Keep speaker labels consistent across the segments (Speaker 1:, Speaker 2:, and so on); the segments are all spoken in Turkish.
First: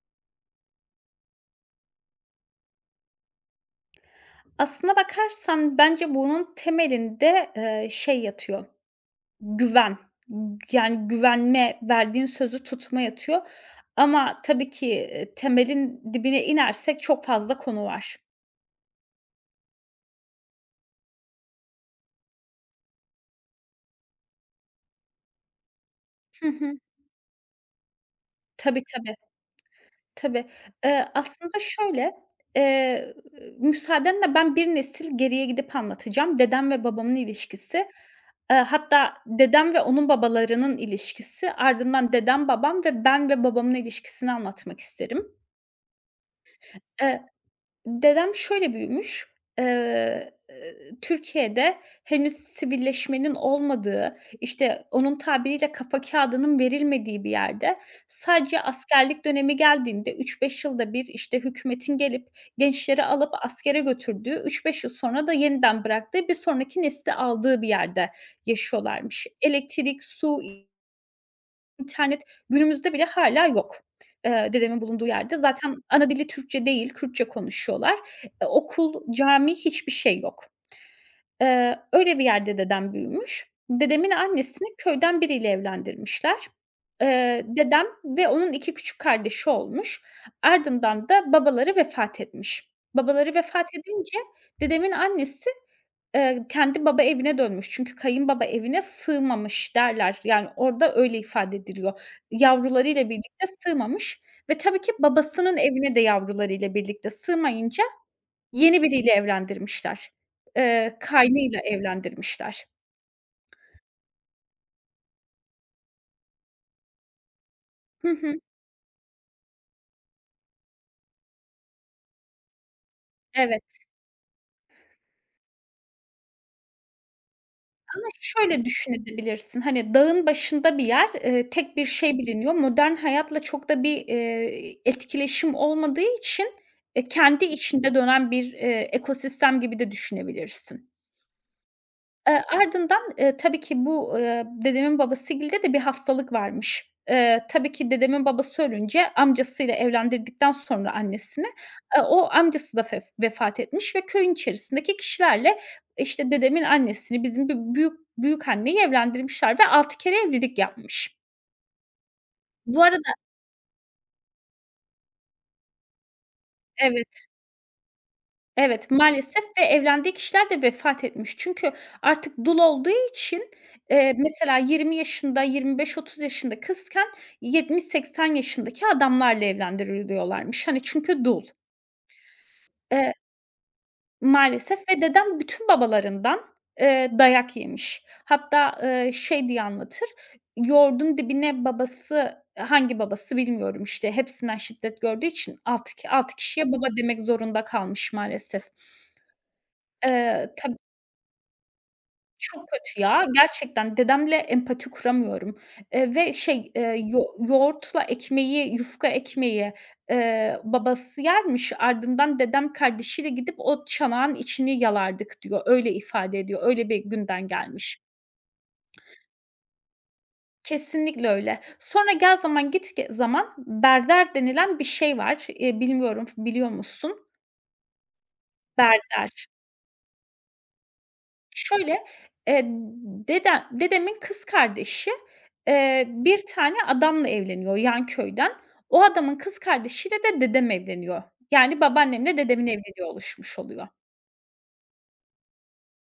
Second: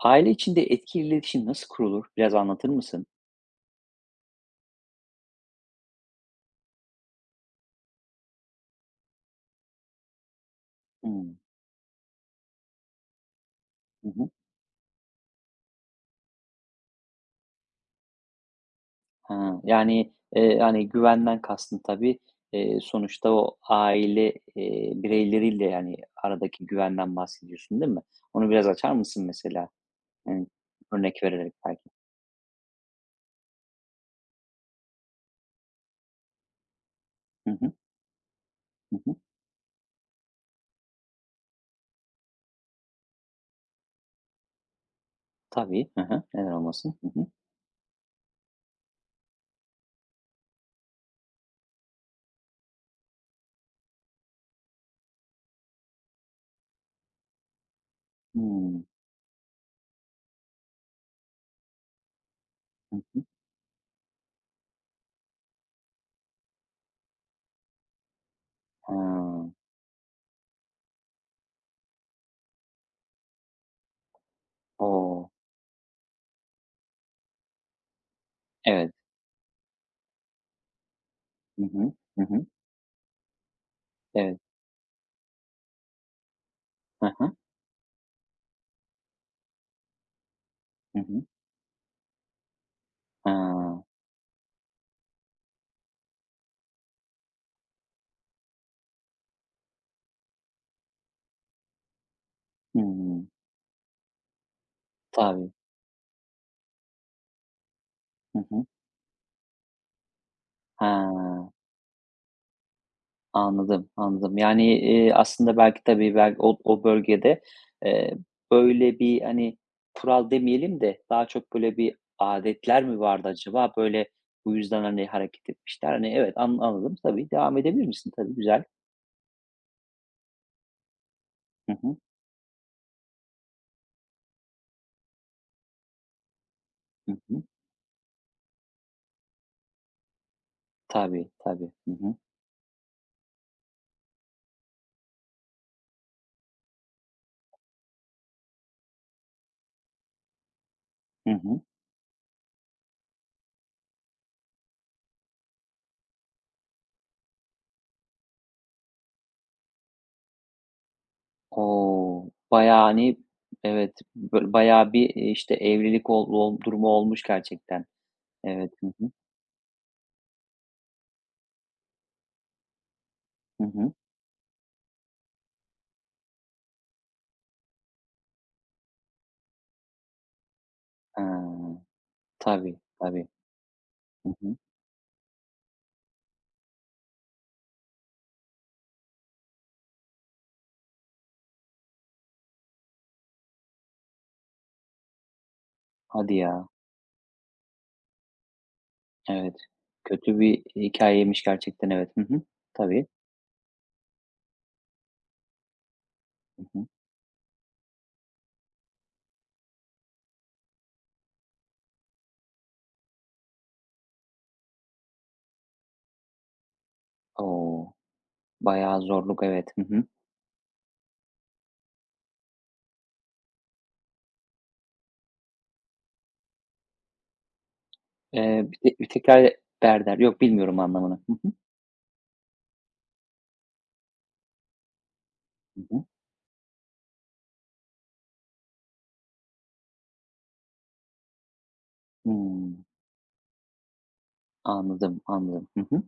Speaker 1: Aile içinde etkili iletişim nasıl kurulur? Biraz anlatır mısın?
Speaker 2: Aslına bakarsan bence bunun temelinde, şey yatıyor, güven. Yani
Speaker 1: Hımm.
Speaker 2: güvenme, verdiğin sözü tutma yatıyor
Speaker 1: Hı hı.
Speaker 2: ama tabii ki, temelin dibine inersek çok fazla konu var.
Speaker 1: Ha, yani, hani, güvenden kastın tabii, sonuçta o aile, bireyleriyle, yani,
Speaker 2: Hı
Speaker 1: aradaki
Speaker 2: hı.
Speaker 1: güvenden bahsediyorsun, değil mi? Onu biraz
Speaker 2: Tabii,
Speaker 1: açar
Speaker 2: tabii.
Speaker 1: mısın mesela?
Speaker 2: Tabii.
Speaker 1: Hani, örnek vererek
Speaker 2: Aslında
Speaker 1: belki.
Speaker 2: şöyle, eee, müsaadenle ben bir nesil geriye gidip anlatacağım. Dedem ve babamın
Speaker 1: Hı hı.
Speaker 2: ilişkisi,
Speaker 1: Hı
Speaker 2: hatta
Speaker 1: hı.
Speaker 2: dedem ve onun babalarının ilişkisi, ardından dedem, babam ve ben ve babamın ilişkisini anlatmak isterim.
Speaker 1: Tabii. Hı hı. Neden olmasın? Hı
Speaker 2: Eee
Speaker 1: hı.
Speaker 2: Dedem şöyle büyümüş, eee, Türkiye'de henüz sivilleşmenin olmadığı, işte, onun tabiriyle kafa kağıdının verilmediği bir yerde sadece
Speaker 1: Hımm.
Speaker 2: askerlik dönemi geldiğinde üç beş yılda bir, işte, hükümetin gelip
Speaker 1: Hı
Speaker 2: gençleri
Speaker 1: hı.
Speaker 2: alıp askere götürdüğü, üç beş yıl sonra da yeniden bıraktığı, bir sonraki nesli aldığı bir yerde
Speaker 1: Ha.
Speaker 2: yaşıyorlarmış. Elektrik, su, İnternet günümüzde bile hâlâ yok, dedemin bulunduğu
Speaker 1: O!
Speaker 2: yerde. Zaten ana dili Türkçe değil, Kürtçe konuşuyorlar.
Speaker 1: Evet.
Speaker 2: Okul, cami, hiçbir şey yok.
Speaker 1: Hı hı.
Speaker 2: Öyle bir
Speaker 1: Hı hı.
Speaker 2: yerde dedem büyümüş. Dedemin
Speaker 1: Evet.
Speaker 2: annesini köyden biriyle evlendirmişler.
Speaker 1: Hı hı.
Speaker 2: Dedem ve onun 2 küçük kardeşi olmuş.
Speaker 1: Hı
Speaker 2: Ardından
Speaker 1: hı.
Speaker 2: da babaları vefat etmiş.
Speaker 1: Ha.
Speaker 2: Babaları vefat edince dedemin annesi kendi baba evine dönmüş çünkü kayınbaba evine sığmamış derler. Yani orada öyle ifade ediliyor. Yavrularıyla
Speaker 1: Hımm.
Speaker 2: birlikte sığmamış ve tabii ki
Speaker 1: Tabii.
Speaker 2: babasının evine de yavrularıyla birlikte sığmayınca
Speaker 1: Hı hı.
Speaker 2: yeni biriyle evlendirmişler.
Speaker 1: Ha.
Speaker 2: Kaynıyla evlendirmişler.
Speaker 1: Anladım, anladım. Yani, aslında belki tabii bel o o bölgede,
Speaker 2: Hı
Speaker 1: eee,
Speaker 2: hı.
Speaker 1: böyle bir, hani, kural demeyelim de daha çok böyle bir adetler mi vardı acaba?
Speaker 2: Evet.
Speaker 1: Böyle, bu yüzden, hani, hareket etmişler. Hani, evet, anladım. Tabii, devam edebilir
Speaker 2: Aslında
Speaker 1: misin? Tabii,
Speaker 2: şöyle
Speaker 1: güzel.
Speaker 2: düşünebilirsin, hani, dağın başında bir yer,
Speaker 1: Hı
Speaker 2: tek bir
Speaker 1: hı.
Speaker 2: şey biliniyor. Modern hayatla çok da bir, etkileşim olmadığı için,
Speaker 1: Hı hı.
Speaker 2: kendi içinde dönen bir, ekosistem gibi de düşünebilirsin.
Speaker 1: Tabii, tabii. Hı hı.
Speaker 2: Ardından, tabii ki bu, dedemin babasgilde de bir hastalık varmış. Tabii ki dedemin babası ölünce amcasıyla evlendirdikten sonra
Speaker 1: Hı
Speaker 2: annesini,
Speaker 1: hı.
Speaker 2: o amcası da vefat etmiş ve köyün içerisindeki kişilerle, işte, dedemin annesini, bizim bir büyük büyükanneyi evlendirmişler ve 6 kere evlilik yapmış.
Speaker 1: O!
Speaker 2: Bu
Speaker 1: Bayağı,
Speaker 2: arada.
Speaker 1: hani, evet, bayağı bir, işte, evlilik ol ol durumu olmuş
Speaker 2: Evet.
Speaker 1: gerçekten. Evet. Hı
Speaker 2: Evet,
Speaker 1: hı.
Speaker 2: maalesef ve evlendiği kişiler de vefat etmiş. Çünkü artık dul olduğu için,
Speaker 1: Hı hı.
Speaker 2: mesela 20 yaşında, 25-30 yaşında kızken 70-80 yaşındaki adamlarla evlendiriliyorlarmış. Hani,
Speaker 1: Ha.
Speaker 2: çünkü dul.
Speaker 1: Tabii,
Speaker 2: Eee,
Speaker 1: tabii. Hı hı.
Speaker 2: Maalesef ve dedem bütün babalarından dayak yemiş. Hatta, şey diye anlatır, yoğurdun dibine babası, hangi babası bilmiyorum, işte, hepsinden şiddet gördüğü için altı ki 6
Speaker 1: Hadi ya.
Speaker 2: kişiye baba demek zorunda kalmış maalesef.
Speaker 1: Evet. Kötü bir
Speaker 2: Tab
Speaker 1: hikâyeymiş gerçekten, evet. Hı hı.
Speaker 2: Çok kötü
Speaker 1: Tabii.
Speaker 2: ya, gerçekten dedemle empati kuramıyorum,
Speaker 1: Hı hı.
Speaker 2: yoğurtla ekmeği, yufka ekmeği, babası yermiş, ardından dedem kardeşiyle gidip o çanağın içini yalardık diyor. Öyle ifade ediyor, öyle bir günden
Speaker 1: O!
Speaker 2: gelmiş.
Speaker 1: Bayağı zorluk, evet. Hı hı.
Speaker 2: Kesinlikle öyle. Sonra gel zaman git zaman berder denilen bir şey var. Bilmiyorum, biliyor musun?
Speaker 1: Bir de bir
Speaker 2: Berder.
Speaker 1: tekrar berder. Yok, bilmiyorum anlamını. Hı hı.
Speaker 2: Şöyle, eee, dedemin kız kardeşi,
Speaker 1: Hı hı.
Speaker 2: bir tane adamla evleniyor yan köyden. O adamın kız kardeşiyle de dedem evleniyor. Yani babaannemle dedemin
Speaker 1: Hımm.
Speaker 2: evliliği oluşmuş oluyor.
Speaker 1: Anladım, anladım. Hı hı.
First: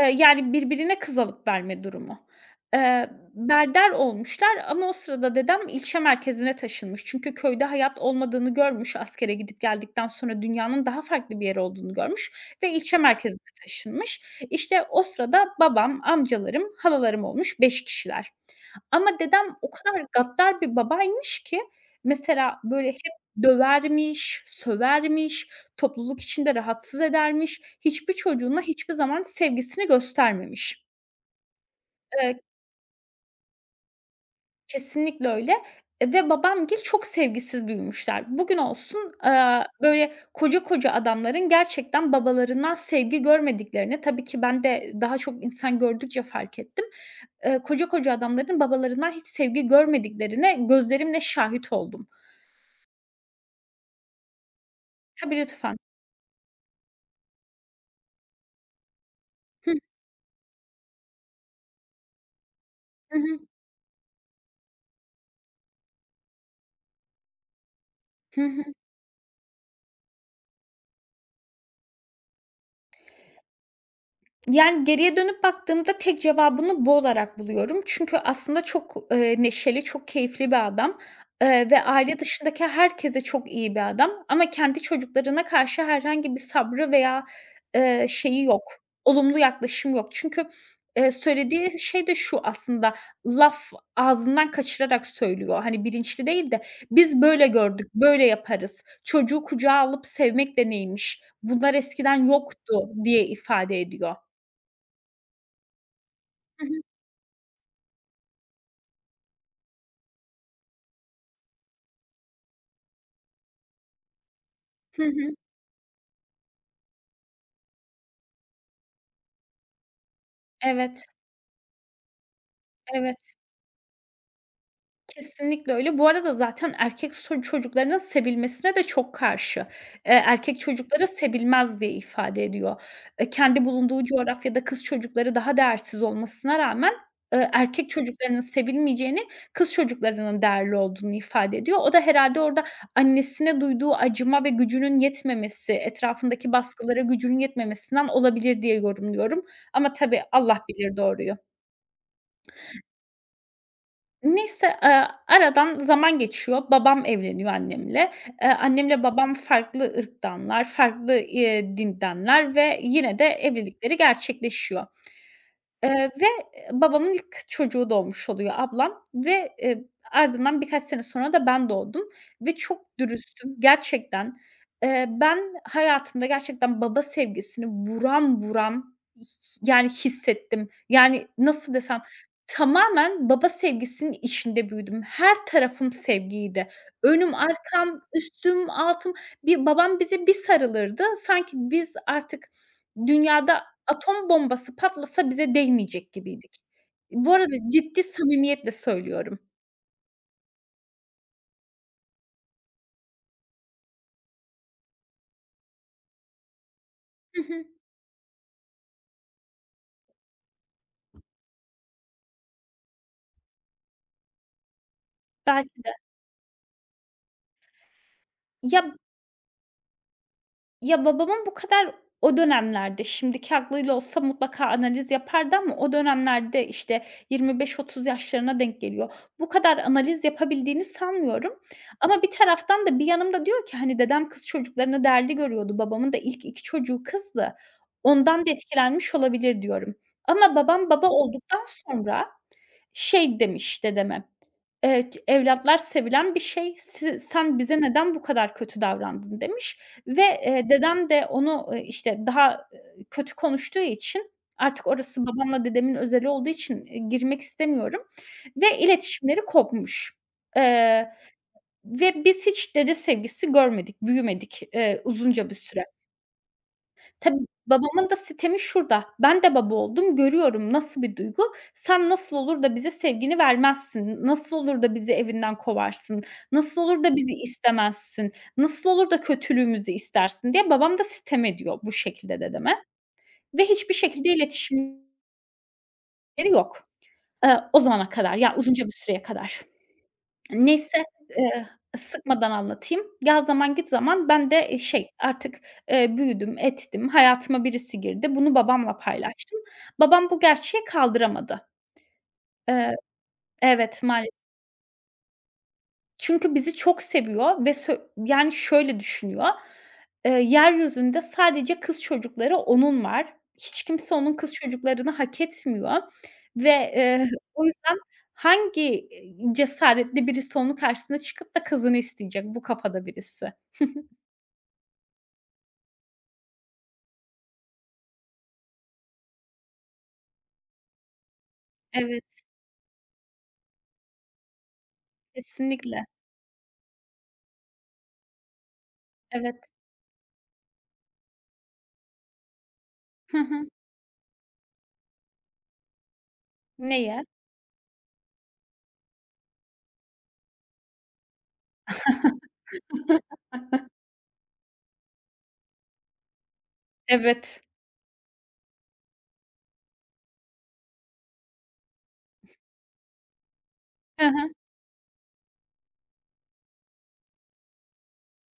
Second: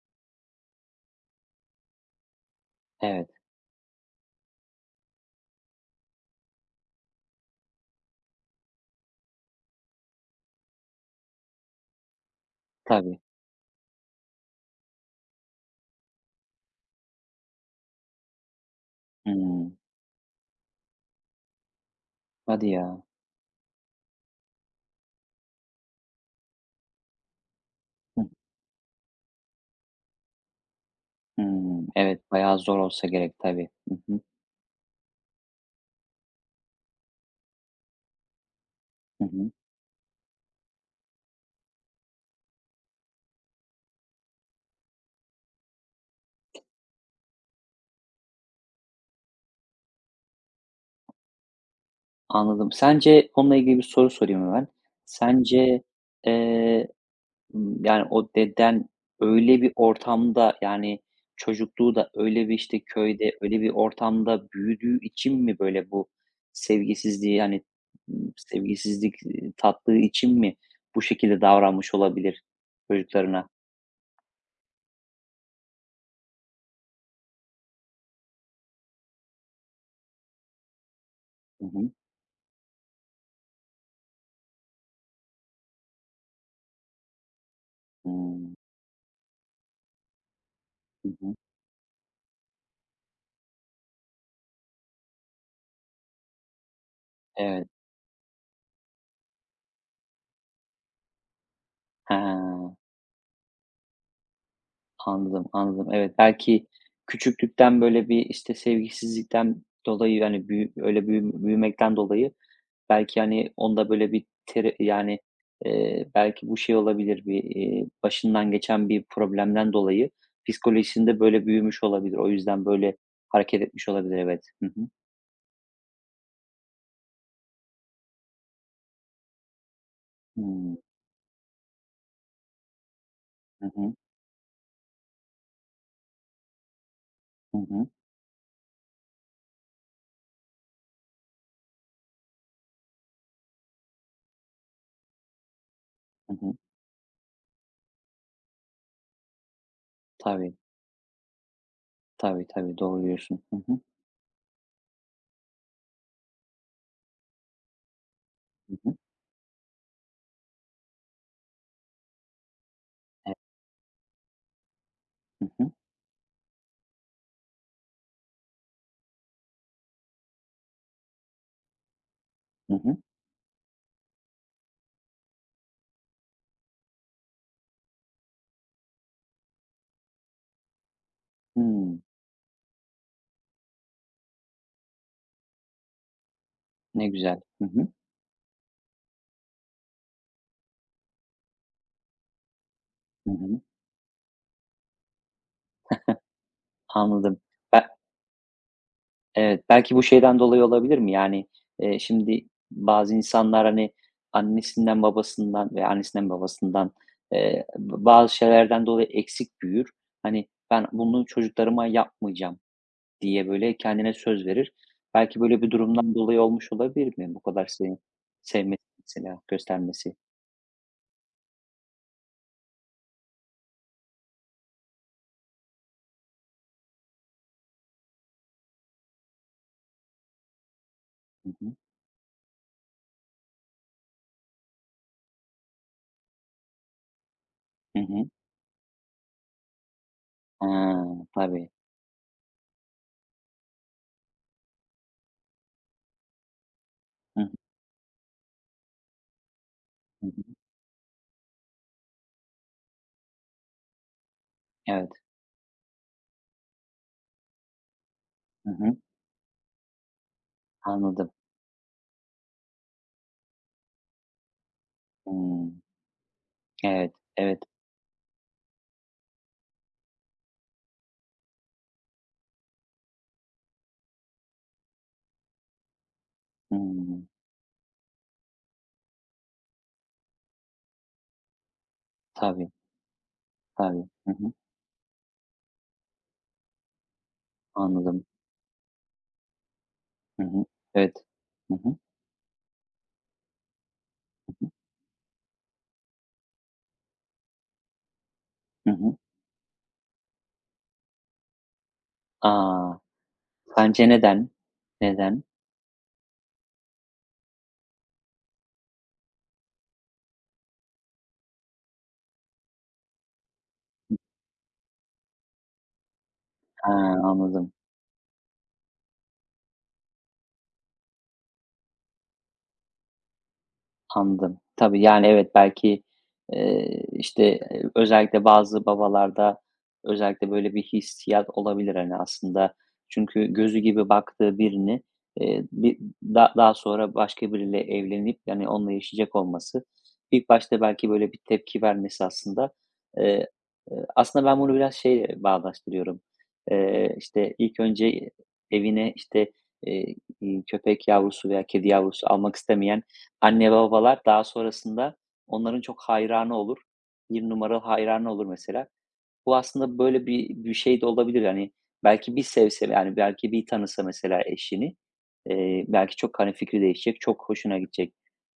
Speaker 2: Yani, birbirine kız alıp verme durumu.
Speaker 1: Evet,
Speaker 2: Berder olmuşlar ama o sırada dedem ilçe merkezine taşınmış. Çünkü köyde hayat olmadığını görmüş, askere gidip geldikten sonra dünyanın daha farklı bir yer olduğunu görmüş ve ilçe
Speaker 1: tabii.
Speaker 2: merkezine taşınmış. İşte, o sırada babam, amcalarım, halalarım olmuş 5 kişiler. Ama dedem o
Speaker 1: Hımm.
Speaker 2: kadar gaddar bir babaymış ki mesela,
Speaker 1: Hadi
Speaker 2: böyle,
Speaker 1: ya.
Speaker 2: hep dövermiş, sövermiş, topluluk içinde rahatsız edermiş, hiçbir
Speaker 1: Hıh.
Speaker 2: çocuğuna hiçbir zaman sevgisini göstermemiş.
Speaker 1: Hımm. Evet,
Speaker 2: Eee,
Speaker 1: bayağı zor olsa gerek tabii. Hı hı.
Speaker 2: Kesinlikle öyle, ve babamgil çok sevgisiz büyümüşler. Bugün olsun,
Speaker 1: Hı hı.
Speaker 2: böyle koca koca adamların gerçekten babalarından sevgi görmediklerini tabii ki ben de daha çok insan gördükçe fark ettim. Koca koca adamların babalarından hiç sevgi görmediklerine gözlerimle şahit oldum.
Speaker 1: Anladım. Sence onunla ilgili bir soru sorayım hemen.
Speaker 2: Tabii, lütfen.
Speaker 1: Sence, eee yani, o deden öyle bir ortamda, yani, çocukluğu da öyle bir, işte,
Speaker 2: Hı
Speaker 1: köyde,
Speaker 2: hı.
Speaker 1: öyle bir ortamda büyüdüğü için mi böyle bu sevgisizliği, hani,
Speaker 2: Hı hı.
Speaker 1: sevgisizlik, tattığı için mi bu şekilde davranmış olabilir çocuklarına?
Speaker 2: Yani, geriye dönüp baktığımda tek cevabını bu olarak buluyorum. Çünkü aslında çok, neşeli, çok keyifli bir adam,
Speaker 1: Hı
Speaker 2: ve
Speaker 1: hı.
Speaker 2: aile dışındaki herkese çok iyi bir adam ama kendi çocuklarına karşı herhangi bir sabrı veya, şeyi
Speaker 1: Hımm.
Speaker 2: yok, olumlu yaklaşım yok. Çünkü,
Speaker 1: Hı hı.
Speaker 2: söylediği şey de şu aslında, laf ağzından kaçırarak söylüyor. Hani, bilinçli değil de "Biz böyle
Speaker 1: Evet.
Speaker 2: gördük, böyle yaparız. Çocuğu kucağa alıp sevmek de neymiş? Bunlar
Speaker 1: Ha,
Speaker 2: eskiden yoktu." diye ifade ediyor.
Speaker 1: anladım, anladım. Evet,
Speaker 2: Hı
Speaker 1: belki
Speaker 2: hı.
Speaker 1: küçüklükten böyle bir, işte, sevgisizlikten dolayı, yani büyü öyle büyü büyümekten dolayı. Belki, hani, onda böyle bir teri
Speaker 2: Hı
Speaker 1: yani,
Speaker 2: hı.
Speaker 1: belki bu şey olabilir, bir, başından geçen bir problemden dolayı
Speaker 2: Evet,
Speaker 1: psikolojisinde böyle büyümüş olabilir. O yüzden böyle
Speaker 2: evet.
Speaker 1: hareket etmiş olabilir, evet. Hı hı.
Speaker 2: Kesinlikle öyle. Bu arada zaten erkek çocuklarının sevilmesine de çok karşı. Erkek
Speaker 1: Hımm.
Speaker 2: çocukları sevilmez diye ifade ediyor. Kendi
Speaker 1: Hı hı.
Speaker 2: bulunduğu coğrafyada kız çocukları daha değersiz olmasına rağmen,
Speaker 1: Hı hı.
Speaker 2: erkek çocuklarının sevilmeyeceğini, kız çocuklarının değerli olduğunu ifade ediyor. O da herhâlde orada annesine duyduğu acıma ve gücünün yetmemesi,
Speaker 1: Hı
Speaker 2: etrafındaki
Speaker 1: hı.
Speaker 2: baskılara gücünün yetmemesinden olabilir diye yorumluyorum. Ama tabii
Speaker 1: Tabii,
Speaker 2: Allah bilir doğruyu.
Speaker 1: tabii, tabii. Doğru diyorsun. Hı hı.
Speaker 2: Neyse, aradan zaman geçiyor. Babam evleniyor annemle.
Speaker 1: Hı hı.
Speaker 2: Annemle babam farklı ırktanlar, farklı, dindenler ve yine de
Speaker 1: Evet.
Speaker 2: evlilikleri gerçekleşiyor.
Speaker 1: Hı hı.
Speaker 2: Eee, ve, babamın ilk çocuğu doğmuş oluyor ablam ve, ardından birkaç sene sonra da ben doğdum ve
Speaker 1: Hı hı.
Speaker 2: çok dürüstüm gerçekten. Ben hayatımda gerçekten baba sevgisini buram buram, yani, hissettim. Yani, nasıl desem,
Speaker 1: Hımm.
Speaker 2: tamamen baba sevgisinin içinde büyüdüm. Her tarafım sevgiydi.
Speaker 1: Ne
Speaker 2: Önüm,
Speaker 1: güzel. Hı hı.
Speaker 2: arkam, üstüm, altım. Bir babam bize bir sarılırdı, sanki biz artık
Speaker 1: Hı hı.
Speaker 2: dünyada atom bombası patlasa bize değmeyecek gibiydik. Bu
Speaker 1: Anladım.
Speaker 2: arada ciddi samimiyetle söylüyorum.
Speaker 1: Evet, belki bu şeyden dolayı olabilir mi? Yani, şimdi bazı insanlar, hani, annesinden, babasından
Speaker 2: Hı hı.
Speaker 1: eee, bazı şeylerden dolayı eksik büyür. Hani, "Ben bunu çocuklarıma yapmayacağım." diye, böyle, kendine söz verir. Belki böyle bir
Speaker 2: Belki de.
Speaker 1: durumdan dolayı olmuş olabilir mi bu kadar seni sevmesi
Speaker 2: Ya
Speaker 1: mesela, göstermesi?
Speaker 2: ya babamın bu kadar o dönemlerde, şimdiki aklıyla olsa mutlaka analiz yapardı ama o dönemlerde, işte, 25-30 yaşlarına denk geliyor. Bu kadar analiz yapabildiğini
Speaker 1: Hı
Speaker 2: sanmıyorum
Speaker 1: hı.
Speaker 2: ama bir taraftan da bir yanımda diyor ki, hani, dedem kız çocuklarını değerli görüyordu. Babamın da ilk 2 çocuğu kızdı.
Speaker 1: Hı hı.
Speaker 2: Ondan da etkilenmiş olabilir diyorum. Ama
Speaker 1: Ha,
Speaker 2: babam baba olduktan
Speaker 1: tabii.
Speaker 2: sonra şey demiş dedeme, "Evlatlar sevilen bir şey,
Speaker 1: Hı hı.
Speaker 2: sen bize neden bu kadar kötü davrandın?" demiş ve,
Speaker 1: Hı hı.
Speaker 2: dedem de onu, işte, daha, kötü konuştuğu için artık
Speaker 1: Evet.
Speaker 2: orası babamla dedemin özeli olduğu için, girmek istemiyorum
Speaker 1: Hı
Speaker 2: ve
Speaker 1: hı.
Speaker 2: iletişimleri kopmuş. Eee,
Speaker 1: Anladım.
Speaker 2: Ve biz hiç dede sevgisi görmedik, büyümedik, uzunca bir
Speaker 1: Hımm.
Speaker 2: süre.
Speaker 1: Evet,
Speaker 2: Tabii,
Speaker 1: evet.
Speaker 2: babamın da sitemi şurada. Ben de baba oldum, görüyorum nasıl bir duygu. Sen nasıl olur da bize sevgini vermezsin? Nasıl olur da bizi evinden kovarsın? Nasıl olur da
Speaker 1: Hımm.
Speaker 2: bizi istemezsin? Nasıl olur da kötülüğümüzü istersin diye babam da sitem ediyor bu şekilde
Speaker 1: Tabii,
Speaker 2: dedeme ve hiçbir
Speaker 1: tabii.
Speaker 2: şekilde
Speaker 1: Hı hı.
Speaker 2: iletişimleri yok, o zamana
Speaker 1: Anladım.
Speaker 2: kadar, ya uzunca bir süreye kadar.
Speaker 1: Hı hı.
Speaker 2: Neyse,
Speaker 1: Evet.
Speaker 2: eee,
Speaker 1: Hı hı.
Speaker 2: sıkmadan anlatayım. Gel zaman git zaman ben de, büyüdüm, ettim, hayatıma birisi girdi. Bunu
Speaker 1: Hı
Speaker 2: babamla
Speaker 1: hı.
Speaker 2: paylaştım. Babam bu gerçeği kaldıramadı. Eee
Speaker 1: A!
Speaker 2: Evet,
Speaker 1: Sence
Speaker 2: maalesef.
Speaker 1: neden? Neden?
Speaker 2: Çünkü bizi çok seviyor ve yani, şöyle düşünüyor, yeryüzünde sadece kız çocukları onun var. Hiç kimse onun kız çocuklarını hak etmiyor ve,
Speaker 1: Ha,
Speaker 2: o
Speaker 1: anladım.
Speaker 2: yüzden hangi, cesaretli birisi onun karşısına çıkıp da kızını isteyecek? Bu kafada birisi.
Speaker 1: Anladım. Tabii, yani, evet, belki, işte, özellikle bazı babalarda özellikle böyle bir hissiyat olabilir, hani,
Speaker 2: Evet,
Speaker 1: aslında. Çünkü gözü gibi baktığı birini, eee, bir
Speaker 2: kesinlikle.
Speaker 1: da daha sonra başka biriyle evlenip, yani, onunla yaşayacak
Speaker 2: Evet.
Speaker 1: olması, ilk başta belki böyle bir tepki vermesi aslında,
Speaker 2: Hı
Speaker 1: eee,
Speaker 2: hı.
Speaker 1: aslında ben bunu biraz şeye bağdaştırıyorum.
Speaker 2: Neye?
Speaker 1: İşte, ilk önce evine, işte, eee, köpek yavrusu veya kedi yavrusu almak istemeyen anne babalar daha sonrasında onların çok hayranı olur, bir
Speaker 2: Evet.
Speaker 1: numaralı hayranı olur mesela. Bu aslında böyle bir şey de olabilir, yani. Belki bir sevse, yani, belki bir tanısa
Speaker 2: Hı
Speaker 1: mesela
Speaker 2: hı.
Speaker 1: eşini, belki çok, hani, fikri değişecek, çok hoşuna gidecek,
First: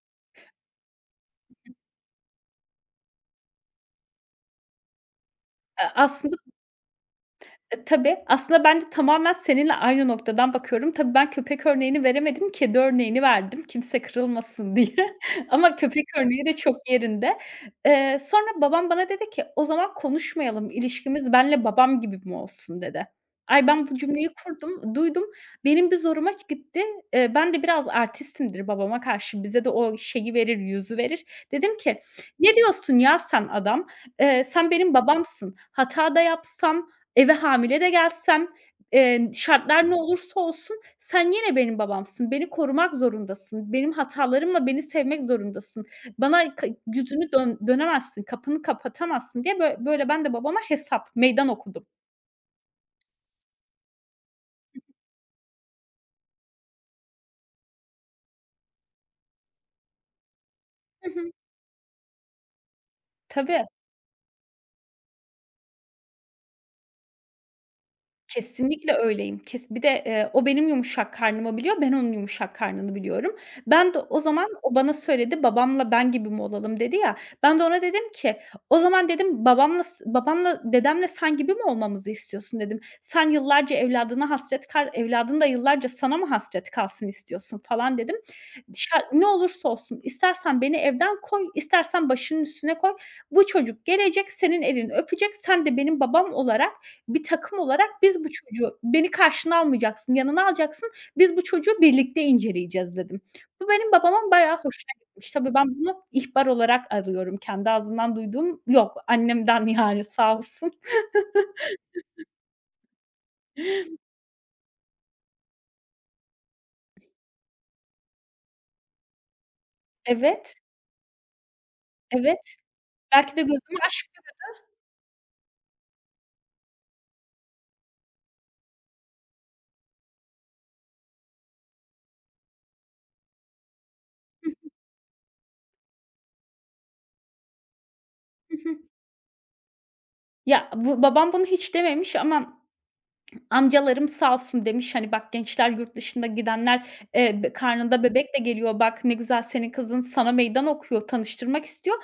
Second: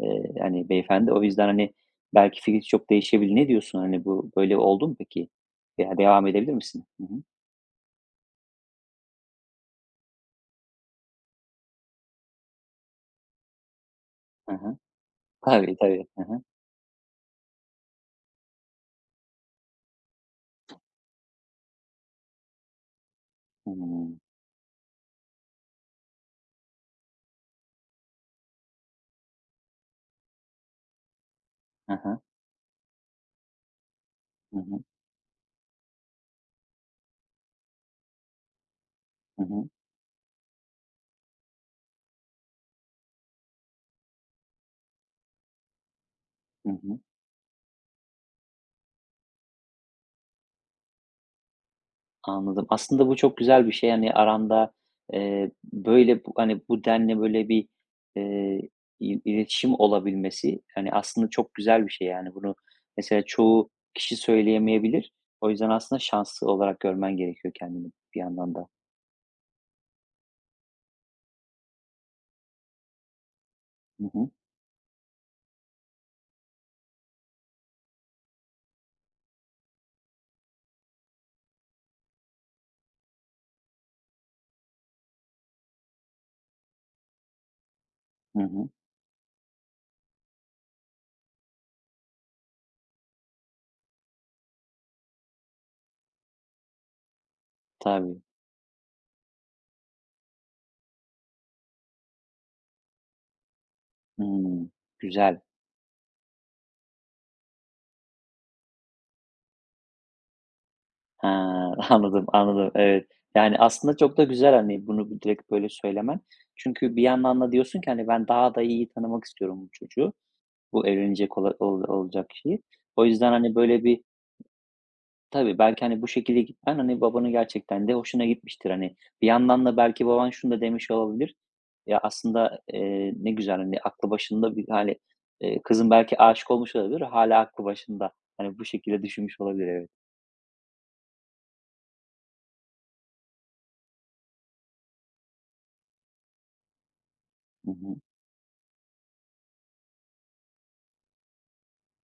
Speaker 1: hani, beyefendi. O yüzden, hani, belki fikri çok değişebilir. Ne diyorsun? Hani, bu böyle oldu mu peki?
Speaker 2: A
Speaker 1: Ya, devam
Speaker 2: aslında
Speaker 1: edebilir misin? Hı hı.
Speaker 2: Tabii. Aslında ben de tamamen seninle aynı noktadan bakıyorum. Tabii ben köpek örneğini veremedim, kedi örneğini verdim kimse
Speaker 1: Hı
Speaker 2: kırılmasın
Speaker 1: hı.
Speaker 2: diye ama
Speaker 1: Tabii,
Speaker 2: köpek
Speaker 1: tabii. Hı hı.
Speaker 2: örneği de çok yerinde. Sonra babam bana dedi ki, "O zaman konuşmayalım, ilişkimiz benle babam gibi mi olsun?" dedi. Ay, ben bu
Speaker 1: Hımm.
Speaker 2: cümleyi kurdum, duydum. Benim bir zoruma gitti. Ben de biraz artistimdir babama karşı. Bize de o şeyi verir, yüzü verir. Dedim
Speaker 1: Hı
Speaker 2: ki,
Speaker 1: hı.
Speaker 2: "Ne diyorsun ya sen adam?
Speaker 1: Hı
Speaker 2: Sen
Speaker 1: hı.
Speaker 2: benim babamsın. Hata da yapsam, eve hamile de gelsem,
Speaker 1: Hı hı.
Speaker 2: şartlar ne olursa olsun sen yine benim babamsın, beni korumak zorundasın, benim hatalarımla beni sevmek zorundasın, bana
Speaker 1: Hı hı.
Speaker 2: yüzünü dönemezsin, kapını kapatamazsın diye böyle ben de babama hesap, meydan okudum.
Speaker 1: Anladım. Aslında bu çok güzel bir şey, yani aranda, böyle, bu hani, bu denli böyle bir, eee, iletişim olabilmesi, yani
Speaker 2: Hı
Speaker 1: aslında
Speaker 2: hı.
Speaker 1: çok güzel bir şey, yani. Bunu mesela
Speaker 2: Tabii.
Speaker 1: çoğu kişi söyleyemeyebilir. O yüzden aslında şanslı olarak görmen gerekiyor kendini bir yandan da.
Speaker 2: Kesinlikle öyleyim. Bir de, o benim yumuşak karnımı biliyor, ben onun yumuşak karnını biliyorum. Ben de
Speaker 1: Hı
Speaker 2: o
Speaker 1: hı.
Speaker 2: zaman o bana söyledi, "Babamla ben gibi mi olalım?" dedi ya. Ben de ona dedim ki, "O zaman" dedim, babamla dedemle sen gibi mi olmamızı istiyorsun?" dedim. "Sen yıllarca evladına hasret kal, evladın da yıllarca sana mı hasret kalsın istiyorsun?" falan dedim.
Speaker 1: Hı hı.
Speaker 2: Ne olursa olsun, istersen beni evden koy, istersen başının üstüne koy. Bu çocuk gelecek, senin elini öpecek, sen de benim babam olarak bir takım olarak
Speaker 1: Tabii.
Speaker 2: biz bu çocuğu beni karşına almayacaksın, yanına alacaksın, biz bu çocuğu birlikte inceleyeceğiz dedim. Bu benim babamın bayağı
Speaker 1: Hımm.
Speaker 2: hoşuna gitmiş.
Speaker 1: Güzel.
Speaker 2: Tabii ben bunu ihbar olarak arıyorum. Kendi ağzından duyduğum yok. Annemden yani sağ olsun.
Speaker 1: Ha, anladım, anladım. Evet. Yani, aslında çok da güzel, hani, bunu direkt böyle söylemen. Çünkü bir yandan da diyorsun ki, hani, ben daha da iyi tanımak istiyorum bu çocuğu.
Speaker 2: Evet,
Speaker 1: Bu evlenecek olacak
Speaker 2: evet.
Speaker 1: kişi. O yüzden,
Speaker 2: Belki de
Speaker 1: hani,
Speaker 2: gözüme
Speaker 1: böyle bir...
Speaker 2: aşk.
Speaker 1: Tabii, belki, hani, bu şekilde gitmen, hani, babanın gerçekten de hoşuna gitmiştir. Hani, bir yandan da belki baban şunu da demiş olabilir: "Ya, aslında, ne güzel, hani, aklı başında bir hâli." Kızın belki aşık olmuş olabilir, hala aklı başında. Hani, bu
Speaker 2: Hı hı.
Speaker 1: şekilde düşünmüş olabilir, evet.
Speaker 2: Ya, bu babam bunu hiç dememiş ama amcalarım sağ olsun demiş, hani, "Bak gençler, yurt dışında gidenler, be
Speaker 1: Hı hı.
Speaker 2: karnında bebek de geliyor. Bak ne güzel senin kızın sana meydan okuyor, tanıştırmak istiyor.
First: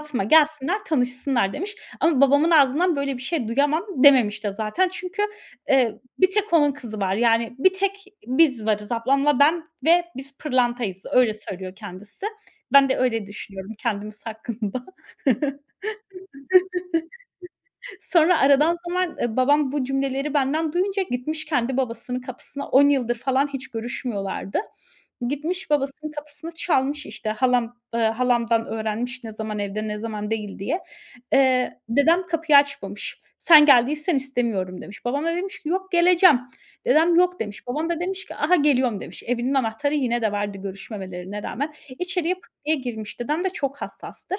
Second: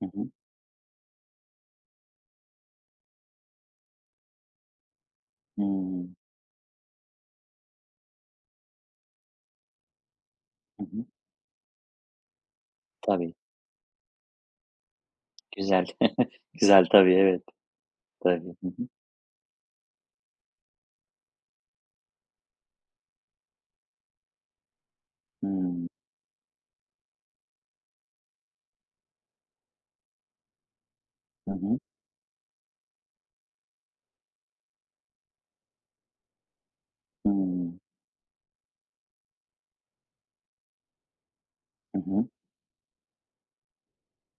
Speaker 1: Hı hı.
Speaker 2: gelsinler, tanışsınlar." demiş. Ama babamın ağzından böyle bir şey duyamam dememiş de zaten. Çünkü,
Speaker 1: Hımm.
Speaker 2: bir tek onun kızı var. Yani bir tek biz varız ablamla ben ve biz
Speaker 1: Hı hı.
Speaker 2: pırlantayız. Öyle söylüyor kendisi. Ben de öyle
Speaker 1: Tabii.
Speaker 2: düşünüyorum kendimiz hakkında.
Speaker 1: Güzel. Güzel, tabii, evet.
Speaker 2: Sonra
Speaker 1: Tabii. Hı
Speaker 2: aradan
Speaker 1: hı.
Speaker 2: zaman, babam bu cümleleri benden duyunca gitmiş kendi babasının kapısına. 10 yıldır falan hiç görüşmüyorlardı. Gitmiş
Speaker 1: Hımm.
Speaker 2: babasının kapısını çalmış, işte, halamdan öğrenmiş ne zaman evde ne zaman değil diye.
Speaker 1: Hı hı.
Speaker 2: Dedem kapıyı açmamış. "Sen geldiysen istemiyorum." demiş. Babam da demiş ki, "Yok, geleceğim." Dedem, "Yok." demiş.
Speaker 1: Hımm.
Speaker 2: Babam da demiş ki, "Aha, geliyorum." demiş. Evinin anahtarı yine de vardı görüşmemelerine rağmen.
Speaker 1: Hı hı.
Speaker 2: İçeriye pıt diye girmiş. Dedem de çok hassastır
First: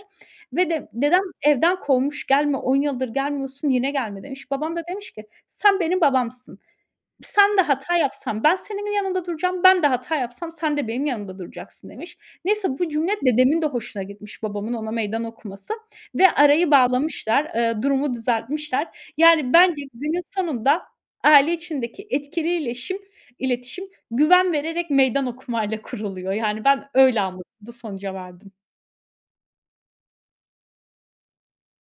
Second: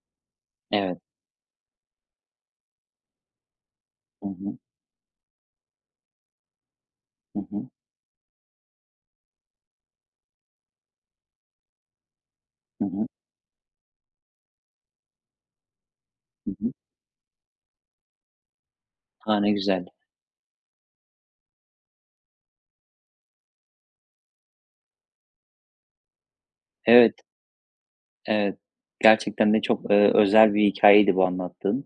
Speaker 2: ve de
Speaker 1: Evet.
Speaker 2: dedem evden kovmuş, "Gelme, 10 yıldır gelmiyorsun, yine gelme."
Speaker 1: Hı
Speaker 2: demiş.
Speaker 1: hı.
Speaker 2: Babam da demiş ki, "Sen benim babamsın.
Speaker 1: Hı
Speaker 2: Sen de
Speaker 1: hı.
Speaker 2: hata yapsan ben senin yanında duracağım, ben de hata yapsam sen de benim yanımda duracaksın." demiş. Neyse
Speaker 1: Hı
Speaker 2: bu
Speaker 1: hı.
Speaker 2: cümle dedemin de hoşuna gitmiş, babamın ona meydan okuması ve
Speaker 1: Hı
Speaker 2: arayı
Speaker 1: hı.
Speaker 2: bağlamışlar, durumu düzeltmişler.
Speaker 1: A, ne
Speaker 2: Yani bence
Speaker 1: güzel.
Speaker 2: günün sonunda aile içindeki etkili iletişim güven vererek meydan okumayla kuruluyor. Yani ben
Speaker 1: Evet,
Speaker 2: öyle anladım, bu sonuca vardım.
Speaker 1: evet. Gerçekten de çok, özel bir hikâyeydi bu anlattığın.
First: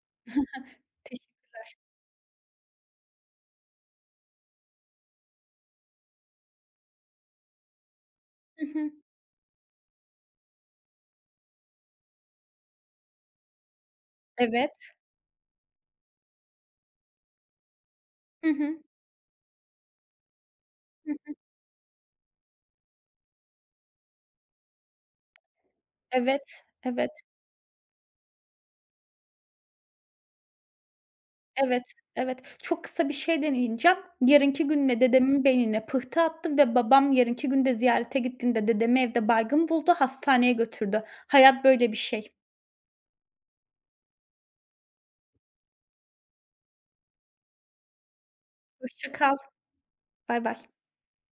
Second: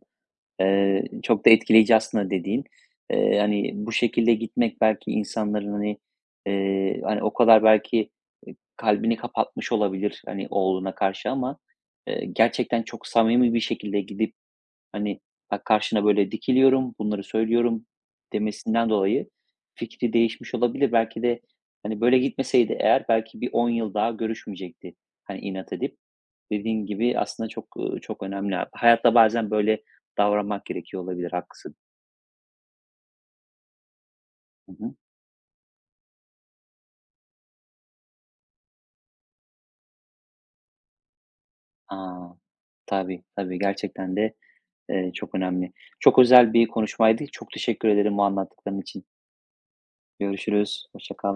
Speaker 2: Teş
Speaker 1: Çok da etkileyici aslında dediğin. Hani, bu şekilde gitmek belki insanların, hani, hani, o kadar belki,
Speaker 2: Hı hı.
Speaker 1: kalbini kapatmış olabilir, hani, oğluna karşı ama, gerçekten çok samimi bir şekilde gidip
Speaker 2: Evet.
Speaker 1: hani, "Bak karşına böyle dikiliyorum, bunları söylüyorum,"
Speaker 2: Hı hı. Hı.
Speaker 1: demesinden dolayı fikri değişmiş olabilir. Belki de, hani, böyle gitmeseydi eğer belki bir 10 yıl daha görüşmeyecekti, hani, inat edip.
Speaker 2: Evet,
Speaker 1: Dediğin
Speaker 2: evet,
Speaker 1: gibi aslında çok, çok önemli. Hayatta bazen böyle davranmak gerekiyor olabilir, haklısın.
Speaker 2: evet, evet. Çok kısa bir şey deneyeceğim. Yarınki
Speaker 1: Hı hı.
Speaker 2: gününe dedemin beynine pıhtı attı ve babam yarınki gün de ziyarete gittiğinde dedemi evde baygın buldu, hastaneye götürdü. Hayat böyle bir
Speaker 1: A!
Speaker 2: şey.
Speaker 1: Tabii, tabii. Gerçekten de, çok önemli. Çok özel bir konuşmaydı. Çok teşekkür ederim bu anlattıkların için.
Speaker 2: Hoşça kal. Bay bay.
Speaker 1: Görüşürüz, hoşça kal.